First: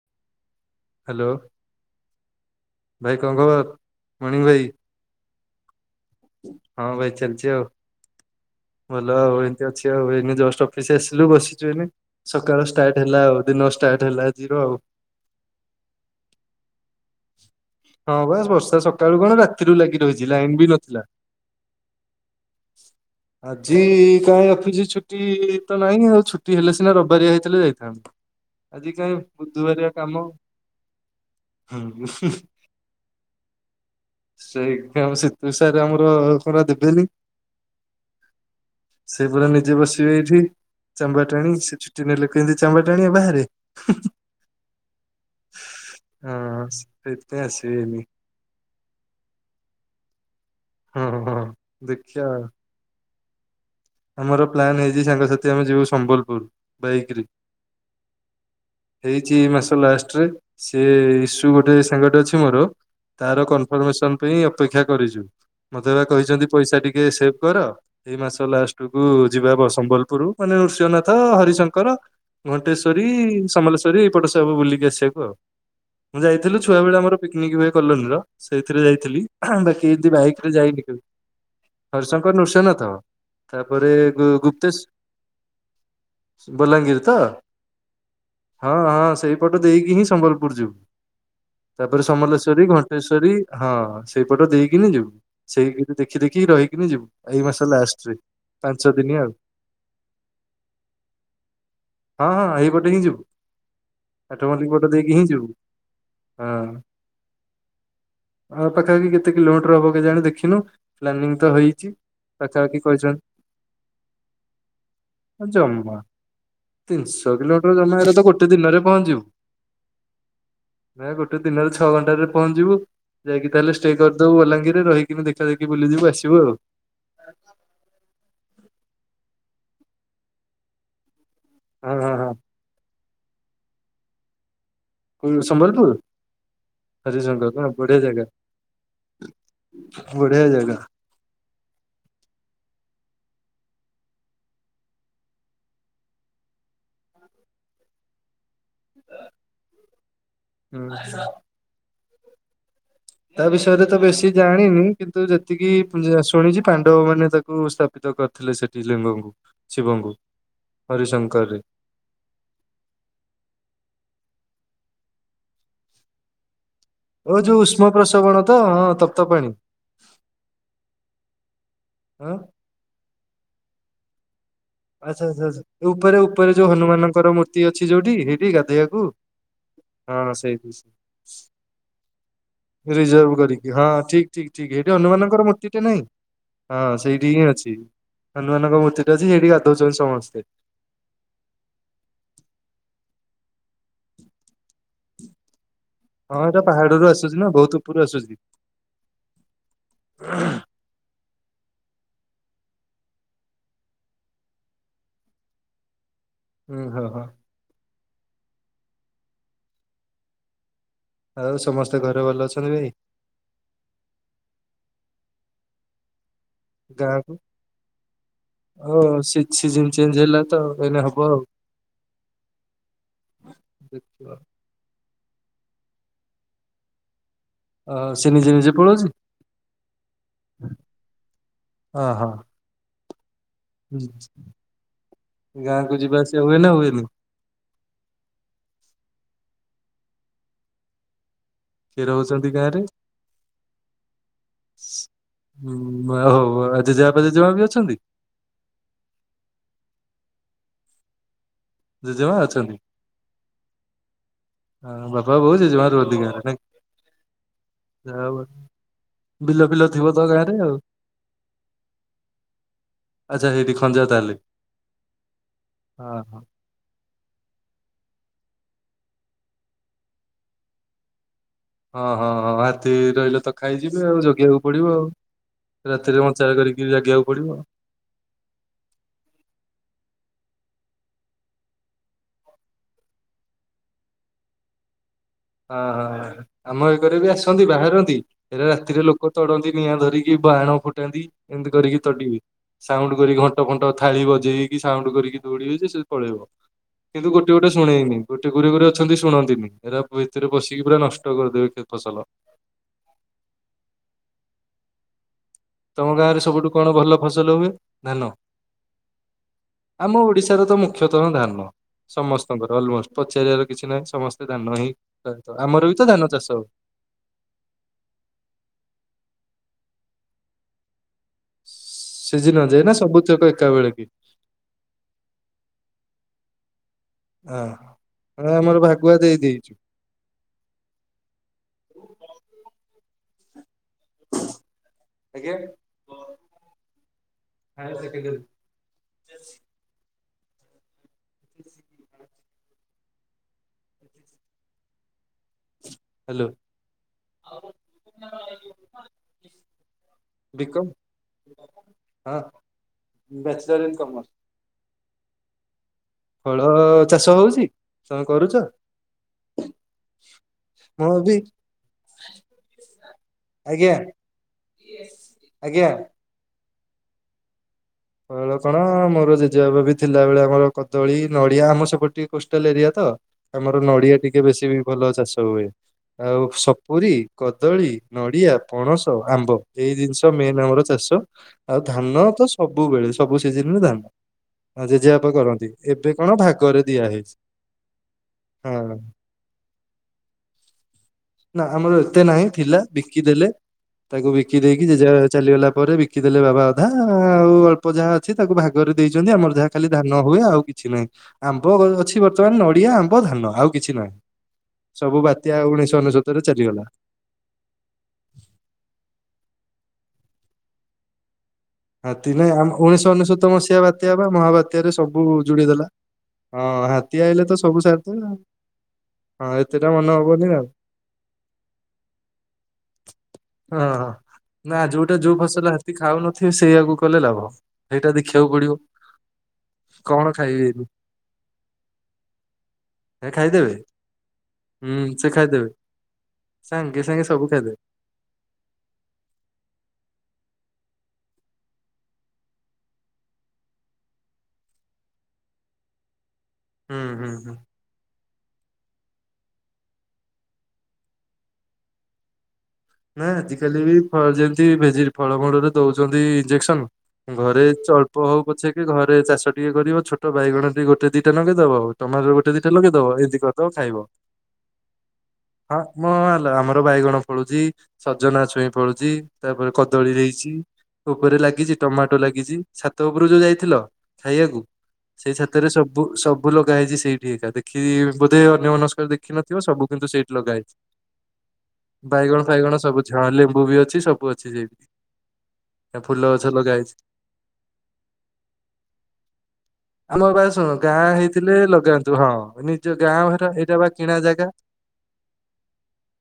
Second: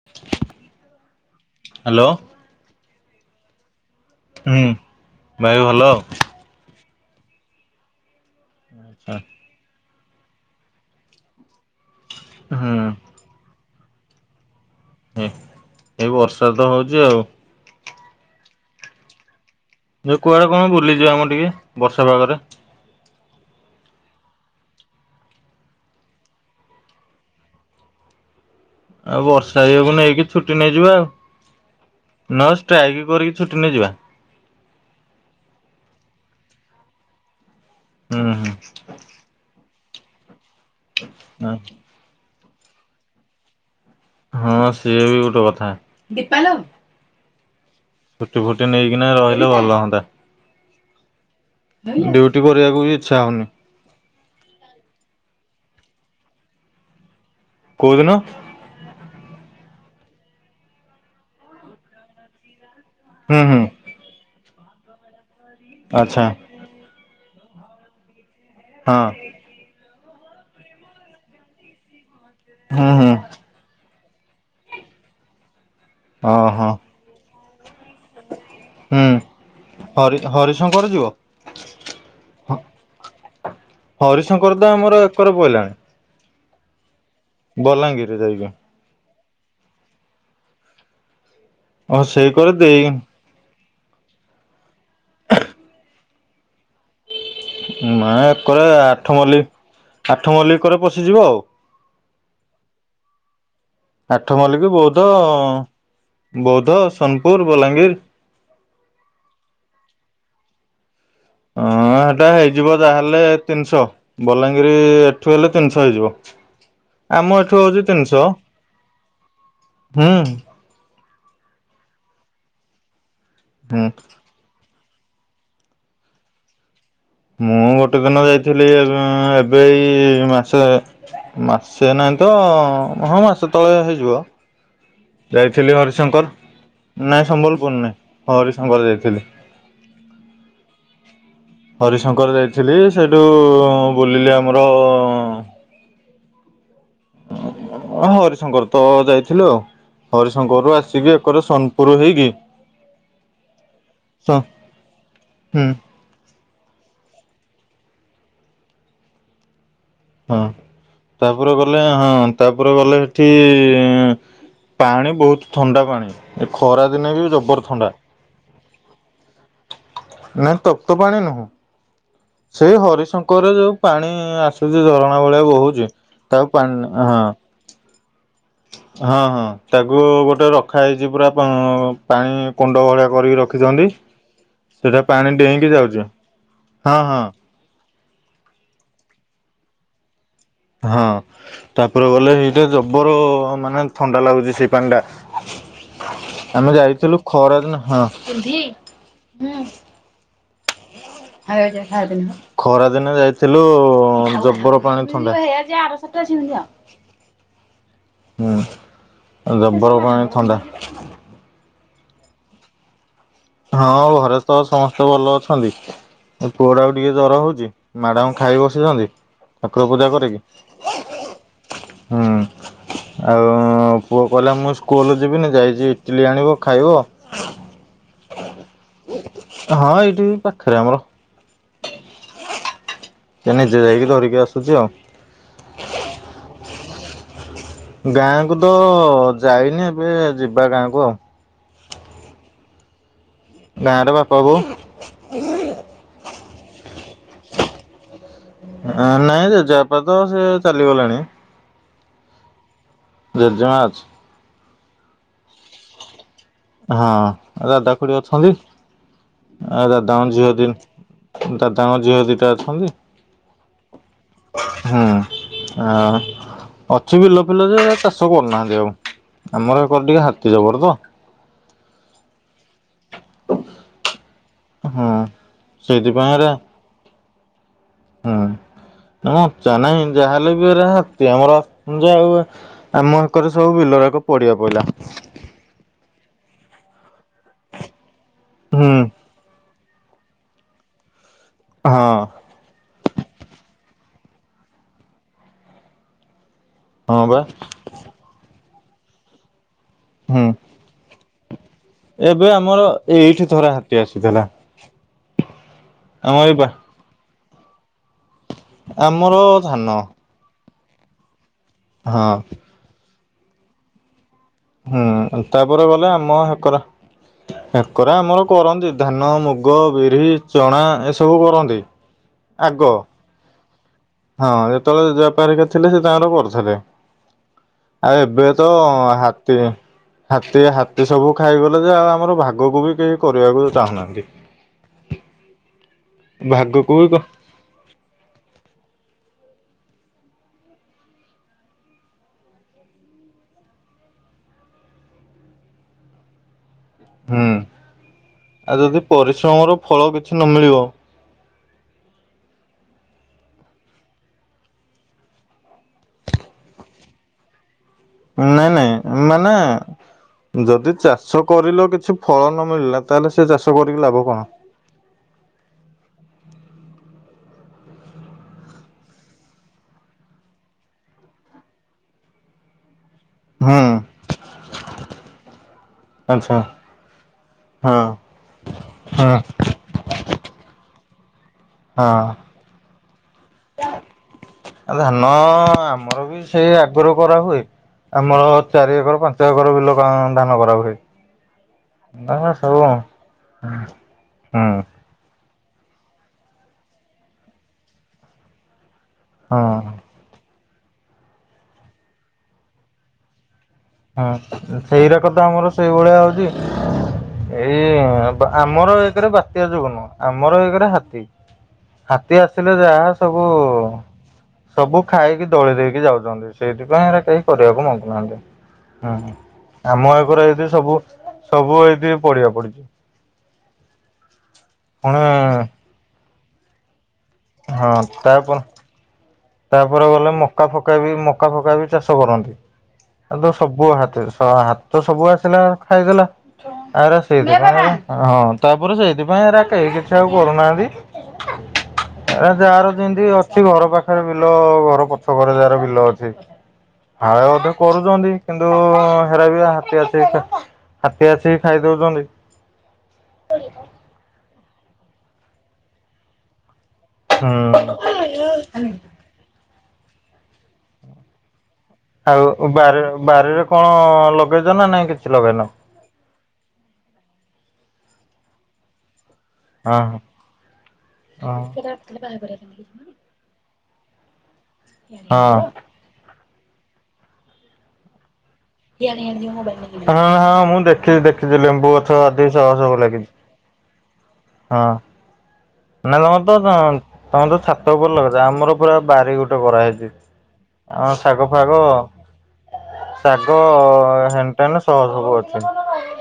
[unintelligible] Hello, hello ଭାଇ କଣ ଖବର୍? ହୁଁ, ଭାଇ ଭଲ। ହଁ ଭାଇ ଚାଲିଛି ଆଉ, ଆଛା ଭଲ ଆଉ ଏ ଅଛି ଆଉ ଏଇନେ ଜଷ୍ଟ ଅଫିସ ଆସିଲୁ, ବସିଛୁ ଏଇନେ ସକାଳ ହୁଁ। ଷ୍ଟାର୍ଟ ହେଲା ଆଉ। ଦିନ ଷ୍ଟାର୍ଟ ହେଲା ଆଜିର ଆଉ। ଏ ଏଇ ବର୍ଷା ତ ହଉଛି ଆଉ। ହଁ ବା ବର୍ଷା ସକାଳୁ କଣ ରା ଯେ କୁଆଡେ କଣ ବୁଲିଯିବା ମ ଟିକେ ବର୍ଷା ପାଗରେ? ଆଜି କାଇଁ ଅଫିସ ଛୁଟି ତ ନାହିଁ ଆଉ, ଛୁଟି ହେଲେ ସିନା ରବିବାରିଆ ହେଇଥିଲେ ଯାଇଥାନ୍ତୁ। ଆଜି କାହିଁ ଆଉ ବର୍ଷା ବୁଧବାରିଆ ଇଏକୁ କାମ। ନେଇକି ଛୁଟି ନେଇଯିବା ଆଉ, ହୁଁ ନଷ୍ଟ ଟ୍ରାଇଗ କରିକି ଛୁଟି ନେଇଯିବା। ସେଇ ଏକାମ ସୀତୁ ସାର୍ ଆମର ପରା ଦେବେନି। ହୁଁ ହୁଁ। ସେ ପୁରା ନିଜେ ବସିବ ଏଠି, ଚାମ୍ବର ଟାଣି ସେ। ଛୁଟି ନେଲେ କେମିତି ଚାମ୍ବା ଟାଣିବେ ବାହାରେ। ହଁ ସିଏ ବି ଗୋଟେ କଥା। ଦୀପା ଲୋ ସେଇତି ପାଇଁ ଆସିବେନି ‌। ଛୁଟି ଫୁଟି ନେଇକିନା ରହିଲେ ଭଲ ହଅନ୍ତା। ହଁ ହଁ। ଦେଖିବା ଆଉ। ଡିୟୁଟି କରିବାକୁ ବି ଇଚ୍ଛା ହଉନି। ଆମର ପ୍ଲାନ୍ ହେଇଛି ସାଙ୍ଗସାଥି ଆମେ ଯିବୁ ସମ୍ବଲପୁର ବାଇକରେ। କୋଉ ଦିନ? ହେଇଛି ଏ ମାସ ଲାଷ୍ଟରେ, ସେଏ ଇସୁ ଗୋଟେ ସାଙ୍ଗଟେ ଅଛି ମୋର ହୁଁ ତାର ହୁଁ କନଫର୍ମେସନ ପାଇଁ ଅପେକ୍ଷା କରିଛୁ। ମତେ ବା ଆଚ୍ଛା। କହିଛନ୍ତି ପଇସା ଟିକେ ସେଭ କର, ଏଇ ମାସ ଲାଷ୍ଟ ହଁ କୁ ଯିବା ହବ ସମ୍ବଲପୁର ମାନେ ନୃସିଂହନାଥ, ହରିଶଙ୍କର, ହୁଁ ଘଣ୍ଟେଶ୍ଵରୀ, ହୁଁ ସମଲେ କରି ଏଇପଟ ସବୁ ବୁଲିକି ଆସିଆକୁ ଆଉ, ମୁଁ ଯାଇଥିଲୁ ଓହୋ ଛୁଆବେେଳେ ଆମର ପିକନିକ୍ ହୁଏ କଲୋନୀର। ସେଇଥିରେ ହୁଁ ଯାଇଥିଲି ବାକି ଏ ଦି ହରି ବାଇକ ରେ ଯାଇନି ହରିଶଙ୍କର କେବେ। ଯିବ? ହରିଶଙ୍କର, ନୃସିଂହନାଥ ତାପରେ ହରିଶଙ୍କର ତ ଆମର ଏକର ପଇଲାଣି ଗୁପ୍ତେଶ ବଲାଙ୍ଗୀର ତ? ବଲାଙ୍ଗୀର ଯାଇକି। ହଁ ହଁ ସେଇପଟ ଦେଇକି ହିଁ ସମ୍ବଲପୁର ଯିବୁ, ହଁ ତାପରେ ସେଇ କରେ ସମଲେଶ୍ଵରୀ, ଦେଇ ଘଣ୍ଟେଶ୍ଵରୀ। ହଁ ହଁସେଇପଟ ଦେଇକିନି ଯିବୁ ସେଇ ଦେଖି ଦେଖିକି ରହିକିନି ଯିବୁ ଏଇ ମାସ ମା ଲାଷ୍ଟରେ। କରେ ପାଞ୍ଚ ଦିନି ଆଠ ଆଉ। ମଲ୍ଲ ଆଠ ମଲ୍ଲ କରେ ପଶିଯିବ ଆଉ। ହଁ ହଁ ଏଇପଟେ ହିଁ ଯିବୁ। ଆଠ ଆଠମଲ୍ଲିକ ମଲ୍ଲିକ ପଟ ବୌଦ୍ଧ, ଦେଇକି ହିଁ ଯିବୁ ବୌଦ୍ଧ, ସୋନପୁର, ବଲାଙ୍ଗୀର। ଆ ପାଖାପାଖି କେତେ କିଲୋମିଟର ହବ କେ ଜାଣି ଦେଖିନୁ ପ୍ଲାନିଂ। ତ ହଁ ହେଇଛି। ସେଟା ହେଇଯିବ ପାଖାପାଖି ଯାହେଲେ କହିଛନ୍ତି ତିନିଶହ ବଲାଙ୍ଗୀର ଏଠୁ ଗଲେ ତିନିଶହ ଜମା ହେଇଯିବ ତିନିଶହ ଆମ ଏଠୁ କିଲୋମିଟର ହଉଛି ଜମା ଏରା ତ ତିନିଶହ। ଗୋଟେ ଦିନରେ ହୁଁ। ନାଁ ଗୋଟେ ଦିନରେ ଛଅ ଘଣ୍ଟାରେ ପହଞ୍ଚିଯିବୁ ଯାଇକି ତାହେଲେ ହୁଁ ଷ୍ଟେ କରିଦବୁ ବଲାଙ୍ଗୀରେ ରହିକି କିମେ ଦେଖା ଦେଖି ବୁଲିଯିବ ଆସିବୁ ଆଉ। ମୁଁ ଗୋଟେ ଦିନ ଯାଇଥିଲି ଏବେ ଏବେଇ ମାସେ ମାସେ ହଁ ହଁ ନାହିଁ ତ, ହଁ। ହଁ ମାସେ ତଳେ ହେଇଯିବ। କୋଉ ଯାଇଥିଲି ସମ୍ବଲପୁର ହରିଶଙ୍କର ନାଇଁ ହରିଶଙ୍କର ହଁ ସମ୍ବଲପୁର ନାଇଁ, ବଢିଆ ଜାଗା ହରିଶଙ୍କର ଯାଇଥିଲି। ବଢିଆ ଜାଗା ହରିଶଙ୍କର ଯାଇଥିଲି ସେଇଠୁ ବୁଲିଲି ଆମର ହରିଶଙ୍କର ତ ଯାଇଥିଲୁ ଆଉ ହରିଶଙ୍କରରୁ ହୁଁ। ଆସିକି ଏକର ସ ପୁର ହେଇକି। ତା ବିଷୟରେ ତ ବେଶୀ ହୁଁ ଜାଣିନି କିନ୍ତୁ ଯେତିକି ଶୁଣିଛି ପାଣ୍ଡବ ମାନେ ତାକୁ ସ୍ଥାପିତ କରିଥିଲେ ସେଠି ଲିଙ୍ଗଙ୍କୁ ଶିବଙ୍କୁ। ହଁ ତାପରେ ହରିଶଙ୍କରରେ ଗଲା ହଁ ତାପରେ ଗଲେ ସେଠି ପାଣି ବହୁତ ଥଣ୍ଡା ପାଣି। ଏ ଖରା ଦିନେ ବି ଓ ଯୋଉ ଜବର ଉଷ୍ମ ଥଣ୍ଡା। ପ୍ରସବଣ ତ ହଁ ତପ୍ତ ପାଣି। ନାଇ ତପ୍ତ ପାଣି ନୁହଁ ହଁ ସେ ହରିଶଙ୍କରରେ ଯୋଉ ପାଣି ଆସ ସେ ଝରଣା ଆଚ୍ଛା ଆଚ୍ଛା ଭଳିଆ ଆଚ୍ଛା ବହୁଛି ଉପରେ ତା ଉପରେ ଯୋଉ ପାଣି ହଁ ହନୁମାନଙ୍କର ମୂର୍ତ୍ତି ଅଛି ଯୋଉଠି ସେଇଠି ଗାଧେଇବାକୁ। ହଁ ହଁ। ତାକୁ ହଁ ଗୋଟେ ସେଇଠି। ରଖା ହେଇଛି ପୁରା ପାଣି କୁଣ୍ଡ ଭଳିଆ ରିଜର୍ଭ କରିକି ହଁ ରଖିଛନ୍ତି। ଠିକ ଠିକ ଠିକ ସେଇଠି ସେଇଟା ପାଣି ହନୁମାନଙ୍କର ଡେଇଁକି ମୂର୍ତ୍ତିଟେ ନାହିଁ ଯାଉଛେ? ହଁ ସେଇଠି ହିଁ ଅଛି ହନୁମାନଙ୍କ ମୂର୍ତ୍ତିଟେ ଅଛି ସେଇଠି ଗାଧଉଛନ୍ତି ସମସ୍ତେ। ହଁ। ତାପରେ ଗଲେ ସେଇଟା ଜବର ମାନେ ଥଣ୍ଡା ଲାଗୁଛି ସେଇ ପାଣି ଟା। ହଁ ଏଇଟା ଆମେ ଯାଇଥିଲୁ ଖରାଦିନ ହଁ। ହ ଖରା ଦିନେ ଯାଇଥିଲୁ ଜବର ପାଣି ଥଣ୍ଡା। ହୁଁ ହୁଁ ହଁ ହଁ ଜବର ପାଣି ଥଣ୍ଡା। ଆଉ ସମସ୍ତେ ଘରେ ଭଲ ଅଛନ୍ତି ଭାଇ? ହଁ ଘରେ ତ ସମସ୍ତେ ଭଲ ଅଛନ୍ତି। ପୁଅଟାକୁ ଟିକେ ଗାଁକୁ ଜର ହଉଛି ମାଡାମ ଖାଇ ବସିଛନ୍ତି। ଠାକୁର ସିଯିନ ପୂଜା ଚେଞ୍ଜ କରିକି ହେଲା ତ ଏଇନେ ହବ ଆଉ ହୁଁ ଆଉ ପୁଅ ଦେଖିବା। କହିଲା ମୋ ସ୍କୁ ସ୍କୁଲ ଯିବିନି ଯାଇଛି ଇଟିଲି ଆଣିବ ଖାଇବ। ଅ ସେ ନିଜେ ନିଜେ ପଳଉଛି ହଁ ଏଇଠି ପାଖରେ ଆମର ଅ ହଁ। ସେ ନିଜେ ଯାଇକି ଧରିକି ଆସୁଛି ଆଉ ଗାଁକୁ ଯିବା ଆସିବା ହୁଏ ନା ହୁଏନି? ଗାଁକୁ ତ ଯାଇନି ଏବେ ଯିବା ଗାଁକୁ ଆଉ କିଏ ରହୁଛନ୍ତି ଗାଁ ରେ? ଗାଁ ରେ ବାପା ବୋଉ। ହଁ ଆ ହଉ ଜେଜେବାପା ଜେଜମା ବି ଅଛନ୍ତି? ନାଇଁ ଜେଜେବାପା ତ ସେ ଚାଲିଗଲେଣି। ଜେଜେମା ଅଛନ୍ତି। ଜେଜେମା ଅଛି। ହଁ ବାପା ବୋଉ ଜେଜେମା ରୁହନ୍ତି ଗାଁରେ। ହଁ ଦାଦା ଖୁଡି ଯାହା ହଉ ଅଛନ୍ତି। ବିଲ ଆ ଫିଲ ଥିବ ତ ଦାଦାଙ୍କର ଝିଅ ଗାଁରେ ଦି ଆଉ ଦାଦାଙ୍କ ଝିଅ ଦିଟା ଅଛନ୍ତି। ଆଚ୍ଛା ହେଇଠି ଖଞ୍ଜା ତାହେଲେ ହୁଁ ଆ ହଁ ହଁ ଅଛି ବିଲ ଫିଲ ଯେ ଚାଷ କରୁନାହାନ୍ତି ଆଉ ଆମର ସେକରେ ଟିକେ ହାତୀ ଜବର ତ, ହଁ ହଁ ହଁ ହାତୀ ରହିଲେ ତ ଖାଇଯିବେ ଆଉ ଜଗେଇିବାକୁ ପଡିବ ଆଉ ହୁଁ ରାତିରେ ସେଇଥିପାଇଁ ଏରା ମଞ୍ଚା କରିକି। କି ଜାଗିବାକୁ ପଡିବ ଆଉ ହୁଁ ମଞ୍ଚା ନାହିଁ ଯାହାହେଲେ ବିହା ଆମର ଯାହା ହୁଏ। ଆମ ହେକରେ ସବୁ ବିଲରାକ ପଡିଆ ପଡିଲା। ଓହୋ ଆମ ଏକରେବି ଆସନ୍ତି ବାହାରନ୍ତି ହେରା ହୁଁ ରାତିରେ ଲୋ କ ତଡ଼ନ୍ତି ନିଆଁ ଧରିକି ବାହଣ ଫୁଟାନ୍ତି ଏମିତି ହଁ କରିକି ତଡିବେ। ସାଉଣ୍ଡ କରିକି ଘଣ୍ଟ ଫଣ୍ଟ ଥାଳି ବଜେଇକି ସାଉଣ୍ଡ କରିକି ଦୌଡିବେଯେ ସେପଳେଇବ। ହଁ କିନ୍ତୁ ବା ଗୋଟେ ଗୋଟେ ଶୁଣେଇନି ଗୋଟେ ଗୁରେ ଘୋରେ ଅଛନ୍ତି ଶୁଣନ୍ତିନି ଏରା ହୁଁ ଭିତରେ ପଶି କିପୁରା ନଷ୍ଟ କରିଦେବେ କେ ଏବେ ଆମର ଏଇଠି ଥରେ ହାତୀ ଆସିଥିଲା। ତମ ଆମ ଗାଁରେ ଏଇ ବା ସବୁଠୁ କଣ ଭଲ ଫସଲ ହୁଏ ଧାନ। ଆମର ଧାନ। ହଁ ଓଡିଶାରେତ ମୁଖ୍ୟତଃ ଧାନ ହଁ ସମସ୍ତଙ୍କର ଅଲମୋଷ୍ଟ ପଚାରିବାର କିଛି ନାହିଁ ସମ ହୁଁ ତାପରେ ଗଲେ ଆମ ଚାଷ ହୁଏ। ହେକରା ହକରା ଆମର କରନ୍ତି, ଧାନ, ମୁଗ, ବିରି, ଚଣା, ଏସ ସିଝିନ ଅଯାଏନା ସବୁ ଚକ ଏକା ବେଳାକି? ହଁ ଯେତେବେଳେ ଜେଜେବାପା ହରିକା ଥିଲେ ସେତାଙ୍କର କରୁଥୁଲେ। ହଁ। ଆଉ ହଁ ଏବେତ ଆମର ଭାଗୁଆ ଦେଇ ହାତୀ ଦେଇଛୁ ହାତୀ ହାତୀ ସବୁ ଖାଇଗଲେଯେ ଆଉ ଆମର ଭାଗକୁବି କେହି କରିବାକୁ ଚାହୁଁନାହାନ୍ତି। ଆଜ୍ଞା। ଭାଗ କୋଉ କ [unintelligible] [unintelligible] ହାଲୋ। ହୁଁ ଆଉ ଯଦି ପରିଶ୍ରମର ଫଳ କିଛି ବିକମ୍ ନମିଳିବ ହଁ ବ୍ୟାଚଲର ଇନ୍ କମର୍ସ। ଫଳ ଚାଷ ହଉଚି? ନାଇଁ ନାଇଁ ମାନେ ଯଦି ମୁଁ ବି ଚାଷ କରିଲ କିଛି ଫଳ ନମିଳିଲା ତାହେଲେ ସେଚାଷ ଆଜ୍ଞା କରିକି ଲାଭ କଣ? ଆଜ୍ଞା। କହଳ କଣ ମୋର ଜେଜେବାବି ଥିଲା ବଳେ ଆମର କଦଳୀ ନଡ଼ିଆ ଆମ ସେପଟ ଟିକେ କୋଷ୍ଟାଲ ଏରିଆତ ହୁଁ ଆମର ନଡ଼ିଆ ଟିକେ ବେଶୀବି ଭଲ ଚାଷ ହୁଏ। ଆଉ, ଆଚ୍ଛା ସପୁରୀ, କଦଳୀ, ହଁ ନଡ଼ିଆ, ପଣସ, ହଁ ଆମ୍ବ। ଏଇ ଜିନିଷ ମେନ୍ ଆମର ଚାଷ ଆଉ ହଁ ଧାନତ ସବୁବେଳେ ସବୁ ସିଜନିରେ ଧାନ। ଆଉ ଧାନ ଜେଜେବାପା କରନ୍ତି ଏବେ କଣ ଆମରବି ସେଇ ଭାଗରେ ଦିଆ ଆଗରୁ ହେଇଛି କରାହୁଏ ଆମର, ହଁ ଚାରି, ଏକର, ପାଞ୍ଚ, ଏକର ବିଲ ଧାନ କରା ହୁଏ। ନା ଆମର ଏତେ ନାହିଁ ଥିଲା ବିକି ଦେଲେ ତାକୁ ବିକି ହୁଁ ଦେଇକି ଜେଜେବାପା ଚାଲିଗଲା ପରେ ବିକି କିଦେଲେ ବାବା ଅଧା ଆଉ ଅଳ୍ପ ଯାହା ଅଛି ତାକୁ ଭାଗରେ ଦେଇଚନ୍ତି ଆମର ଯାହା ଖାଲି ହଁ। ଧାନ ନ ହୁଏ ଆଉ କିଛି ନାହିଁ ଆମ୍ବ ଅଛି ବର୍ତ୍ତମାନ, ନଡ଼ିଆ, ଆମ୍ବ, ଧାନ, ଆଉ କିଛି ନାହିଁ। ହଁ ସବୁ ସେଇରାକତ ବାତ୍ୟା ଆମର ଉଣେଇଶହ ସେଇଭଳିଆ ଅନେଶତରେ ଚାଲିଗଲା ହଉଚି ଏଇ ଆମର ଏଇକରେ ବାତ୍ୟା ଯଗୁନୁ ଆମର ଏକେରେ ହାତୀ। ହାତୀ ନାଇଁ ଆମ ଆସିଲେ ଯାହା ଉଣେଇଶହ ଅନେଶତ ସବୁ ମସିହା ବାତ୍ୟା ବା ମହାବାତ୍ୟାରେ ସବୁ ଖାଇକି ଯୁଡି ଦୋଳି ଦେଲା ଦେଇକି ଯାଉଚନ୍ତି। ହଁ ସେଇଥିପାଇଁ ହାତୀ ହେରା କେହି ଆଇଲେ ତ ସବୁ କରିବାକୁ ସାରିଦେବେ ଆଉ ମାଗୁନାହାନ୍ତି। ହୁଁ ହଁ ଏତେଟା ମନେ ଆମ ଏକରେ ହବନି ଏଠି ଆଉ ସବୁ ସବୁ ଏଇଠି ପଡ଼ିଆ ପଡିଚି। ଓହୋ ନାଆଜି ଗୋଟେ ପୁଣି ଯୋଉ ଫସଲ ତି ଖାଉନଥିବେ ସେଇଆକୁ କଲେ ଲାଭ ହଁ ସେଇଟା ତାପ ଦେଖିବାକୁ ପଡ଼ିବ। ତାପରେ ଗଲେ ମକା ଫକାବି ମକା ଫକାବି ଚାଷ କରନ୍ତି। ଏ ଆଉତ ଖାଇଦେବେ ସବୁ ହାତୀ ହୁଁ ହାତୀତ ସବୁ ସେ ଆସିଲା ଖାଇଦେବେ ଖାଇଦେଲା ସାଙ୍ଗେ ଆଉଏରା ସାଙ୍ଗେ ସବୁ ଖାଇଦେବେ। ସେଇଥିପାଇଁ ଏରା ହଁ ତାପରେ ସେଇଥିପାଇଁ ଏରାକେଇ କିଛି ଆଉ କରୁନାହାନ୍ତି। ଏରାଯାଆର ଯେମିତି ଅଛି ଘର ପା ବିଲ ଘର ପଛକରେ ଯାହାର ବିଲ ଅଛି। ହୁଁ ହୁଁ ଫାଳେ ହୁଁ ଅଧେ କରୁଚନ୍ତି। କିନ୍ତୁ ହେରା ବି ହାତୀ ଆସି ହାତୀ ଆସି ଖାଇ ଦଉଛନ୍ତି। ନା ଆଜିକାଲି ବି ଯେମତି ଭେଜି ଫଳମୂଳରେ ଦଉଚନ୍ତି ଇଞ୍ଜେକ୍ସନ ଘରେ ହୁଁ। ଅଳ୍ପ ହଉ ପଛେ କି ଘରେ ଚାଷ ଟିକେ କରିବ। ଛୋଟ ବାଇଗଣ ଟିକେ ଗୋଟେ ଦିଟା ଲଗେଇ ଦବ ଟମାଟର ଗୋଟେ ଆଉ ଦିଟା ବାରି ଲଗେଇଦବ, ଏମିତି ବାରିରେ କରିଦବ କଣ ଖାଇବ। ଲଗେଇଛ ନା ନାଇଁ କିଛି ଲଗେଇନ? ହଁ ଆଲ ଆମର ବାଇଗଣ ଫଳୁଛି, ସଜନା ଛୁଇଁ ଫଳୁଚି ତାପରେ ହଁ କଦଳୀ ହେଇଛି। ଉପରେ ଲାଗିଛି ଟମାଟୋ ଲାଗିଛି, ହଁ। ଛାତ ଉପରୁ ଯୋଉ ଯାଇଥିଲ। ଖାଇବାକୁ। ସେଇ ଛାତରେ ହଁ ସବୁ ସବୁ ଲଗା ହେଇଚି। ସେଇଠି ଏକା ଦେ ଖି ବୋଧେ ଅନ୍ୟ ମନସ୍କରେ ଦେଖିନଥିବ। ସବୁ କିନ୍ତୁ ସେଇଠି ହଁ ଲଗା ହଁ ହେଇଚି। ମୁଁ ଦେଖିଛି ଦେଖିଛି ଲେମ୍ବୁ ଗଛ ବାଇଗଣ ଅଧିକ ଶହ ବାଇଗଣ ଶହ ସବୁ ଅଛି ହଁ ଲାଗିଛି ଲେମ୍ବୁ ବି ଅଛି ସବୁ ଅଛି। ହଁ। ନା ଫୁଲ ଗଛ ତମର ଲଗା ତ ହେଇଛି। ତମେ ତ ଛାତ ଉପରେ ଲଗେଇଛ, ଆମର ପୁରା ବାରି ଗୋଟେ କରାହେଇଚି। ଆମ ବା ଶୁଣ ଗାଁ ହେଇଥିଲେ ଲଗାନ୍ତୁ, ହଁ ନିଜ ଗାଁ ଘର। ଏଇଟା ବା କିଣା ଜାଗା। କାହିଁ ନାଁ ସହର ସବୁ ଅଛି।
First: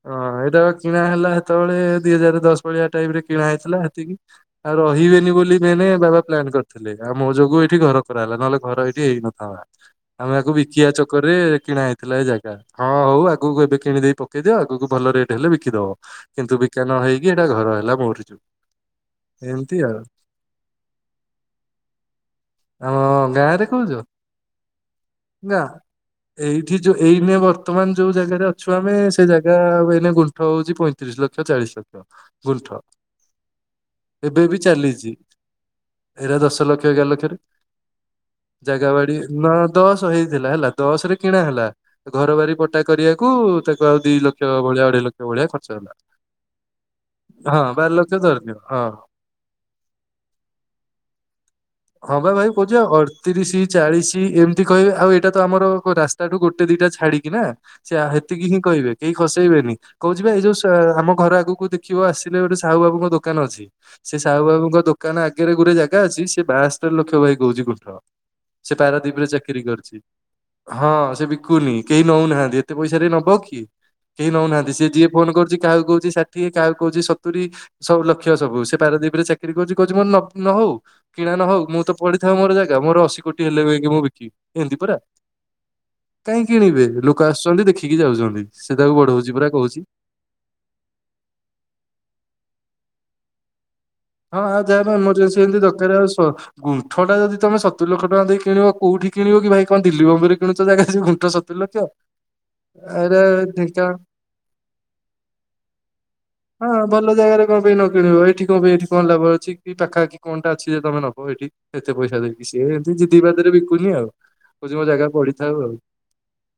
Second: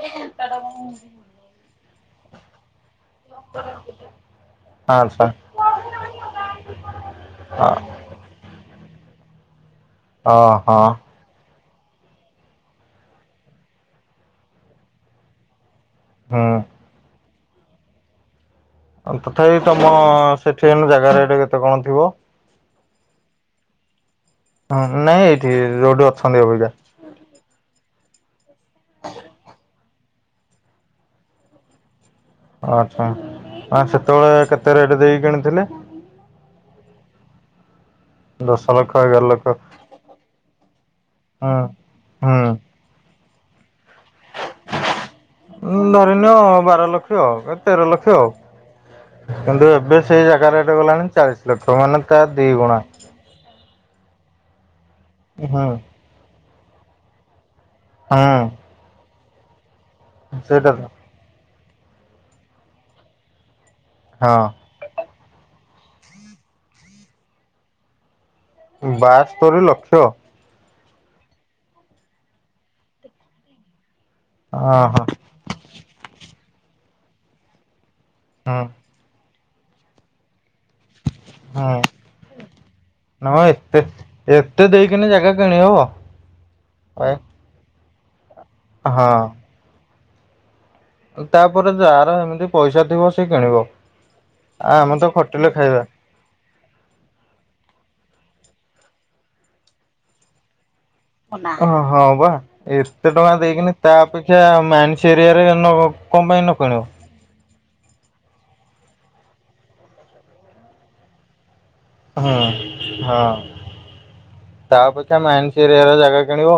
ହଁ ଏଇଟା ପା କିଣା ହେଲା ସେତେବେଳେ ଦିଇ ହଜାର ଦଶ ଭଳିଆ ଟାଇପ ରେ କିଣା ହେଇଥିଲା ସେତିକି। ଆଉ ଆଚ୍ଛା ରହିବେନି ବୋଲି ମେନ୍ ବାବା ପ୍ଲାନ୍ କରିଥିଲେ। ଆଉ ମୋ ଯୋଗୁ ଏଠି ଘର ହେଲା। ନହେଲେ ଘର ଏଇଠି ହେଇଥାନ୍ତା। ଆମେ ଆକୁ ଓହୋ ବିକିବା ଚ ରେ କିଣା ହେଇଥିଲା ଏ ଜାଗା। ହଁ, ହଉ ଆଗକୁ ଏବେ କିଣିଦେଇ ପକେଇଦିଅ ଆଗକୁ ଭଲ ରେଟ ହେଲେ ବିକିଦବ। ହୁଁ। କିନ୍ତୁ ବିକା ନ ହେଇକି ଏଇଟା ଘର ହେଲା ମୋର ଯୋଗୁଁ। ତଥାପି ତମ ସେଠି ଏଇନେସଜାଗା ରେଟ୍ କେତେ କଣ ଥିବ? ଆମ ଗାଁ ରେ କହୁଚୁ? ହୁଁ, ନାଇଁ ଏଇଠି ଯୋଉଠି ଅଛନ୍ତି ଅବିକା। ଏଇଠି ଯୋଉ ଏଇନେ ବର୍ତ୍ତମାନ ଯୋଉ ଜାଗାରେ ଅଛୁ ଆମେ ସେଇ ଜାଗା ଆଉ ଏଇନେ ଗୁଣ୍ଠ ହଉଚି ପଇଁତିରିଶ ଲକ୍ଷ, ଚାଳିଶ ଲକ୍ଷ। ଗୁଣ୍ଠ ଅହଃ। ଏବେ ବି ଚାଲିଛି। ଏରା ଦଶ ଲକ୍ଷ, ଏଗାର ଲକ୍ଷରେ ଦଶ ଜାଗା ଲକ୍ଷ ବାଡି, ଏଗାର ଲକ୍ଷ ନା ଦଶ ହେଇଥିଲା ହେଲା ଦଶ ରେ କିଣା ହୁଁ ହେଲା। ଘର ହୁଁ। ବାରି ପ ଟା କରିବାକୁ ତାକୁ ଆଉ ଦି ଲକ୍ଷ ଭଳିଆ, ଅଢ଼େଇ ଲକ୍ଷ ଭଳିଆ ଖର୍ଚ୍ଚ ହେଲା। ଧରି ନିଅ ବାର ଲକ୍ଷ ହଉ ହଁ ତେର ବାର ଲକ୍ଷ ଆଉ। ଧରିନିଅ ହଁ। କିନ୍ତୁ ଏବେ ସେଇ ଜାଗାରେ ରେଟେ ଗଲାଣି ଚାଳିଶ ଲକ୍ଷ। ମାନେ ତା ଦି ଗୁଣା। ତିରିଶ ଚାଳିଶ ଏମିତି କହିବେ। ଆଉ ଏଇଟା ତ ହୁଁ ଆମର ରାସ୍ ତାଠୁ ଗୋଟେ ଦିଟା ଛାଡ଼ି କି ନା। ସେ ହୁଁ ହେତିକି ହିଁ କହିବେ କେହି ଖସେଇବେନି। କହୁଛିି ବା ଏଇ ଯୋଉ ସେଇଟା ତ ଆମ ଘର ଆଗକୁ ଦେଖିବ ଆସିଲେ ଗୋଟେ ସାହୁ ବାବୁଙ୍କ ଦୋକାନ ଅଛି। ସେ ସାହୁ ହଁ ବାବୁଙ୍କ ଦୋ ଦୋକାନ ଆଗେରେ ଗୋଟେ ଜାଗା ଅଛି ସେ ବାଆସ୍ତୋରି ଲକ୍ଷ ଭାଇ କହୁଛି ଗୁଣ୍ଠ। ସେ ପାରାଦ୍ବୀପରେ ବାସ୍ତୋରି ଚାକିରି ଲକ୍ଷ କରିଚି। ହଁ, ସେ ବିକୁ ନି। କେହି ନଉନାହାନ୍ତି। ଏତେ ପଇସାରେ ନବ କିଏ? କେହି ଅହ ନଉନାହାନ୍ତି। ସେ ଫୋନ୍ କରୁଛି କାହାକୁ କହୁଛି ଷାଠିଏ, କାହାକୁ କହୁଛି ସତୁରି ସେ ଲକ୍ଷ୍ ହୁଁ ସବୁ। ସେ ପାରଦୀପରେ ଚା କିରି କରୁଚି କହୁଚି ମୋର ନ ହଉ। କିଣା ନ ହଉ ହୁଁ ମୁଁ ତ ପଡିଥାଉ ମୋର ଜାଗା। ମୋର ଅଶୀ ନା କୋଟି ମ ହେଲେ ଏତେ ମୁଁ ବିକିବି। ଏତେ ଏମିତି ପରା। ଦେଇକିନି ଜାଗା କିଣି ହବ କାହିଁ କିଣିବେ? ଏ ଲୋକ ଆସୁଛନ୍ତି ଦେଖିକି ଯାଉଛନ୍ତି ସିଏ ତାକୁ ବଢ଼ଉଛି ହଁ ପୁରା କହୁଚି। ତାପରେ ଯାହାର ଏମିତି ପଇସା ଥିବ ସେ କିଣିବ। ହଁ ଆଉ ଆ ଯାହା ଆମେ ତ ଏମର୍ଜେନ୍ସି ଖଟିଲେ ଏମିତି ଖାଇବା ଦରକାର ଆସ ଗୁଣ୍ଠ ଟା ଯଦି ତେ ସତୁରି ଲକ୍ଷ ଟଙ୍କା ଦେଇକି କିଣିବ, କୋଉଠି କିଣିବ କି ଭାଇ କଣ ଦିଲ୍ଲୀ ବମ୍ବେ ରେ କିଣୁଚ ଜାଗା ସବୁ। ହଁ, ବା। ଏତେ ଟଙ୍କା ଦେଇକିନି, ଢେଙ୍କାନାଳ ତା ଅପେକ୍ଷା ମାଇନ୍ସ ଏରିଆରେ କଣ ପାଇଁ ନ ହଁ କିଣିବ। ଭଲ ଜାଗାରେ କଣ ପାଇଁ ନ କିଣିବ, ଏଇଠି କଣ ପାଇଁ ଏଠି କଣ ଲାଭ ଅଛି କି ପାଖାପାଖି କଣଟା ଅଛି ଯେ ତମେ ନବ ଏଠି। ଏତେ ପଇସା ଦେଇକି। ସିଏ ଏନ୍ତି ହୁଁ ଯିଦି ହଁ ବାଦରେ ବିକୁନି ଆଉ। କହୁଛି ତା ମୋ ଜାଗା ଅପେକ୍ଷା ପଡିଥାଉ ମାଇନ୍ସ ଆଉ ଏରିଆରେ ଜାଗା କିଣିବ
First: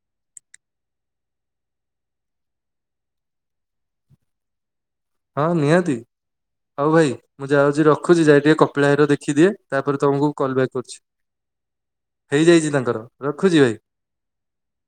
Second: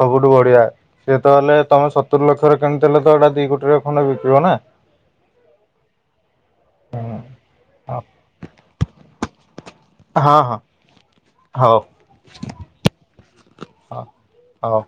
ସବୁଠୁ ବଢିଆ। ସିଏ ତ ହେଲେ ତମେ ସତୁରି ଲକ୍ଷରେ କିଣିଥିଲ ତ ଏଇଟା ଦି କୋଟିର ପୁଣି ବିକିବ ନା। ହଁ ନିହାତି। ହଉ ଭାଇ ମୁଁ ଯାଉଚି, ହଁ ରଖୁଚି ଯାଇ ଟିକେ କପିଳା ଭାଇ ର ଦେଖିଦିଏ। ତାପରେ ତମକୁ କଲ୍ ହଁ ବ୍ୟାକ୍ କରୁଚି। ହଉ ହେଇଯାଇଚି ତାଙ୍କର ରଖୁଚି ଭାଇ। ହ।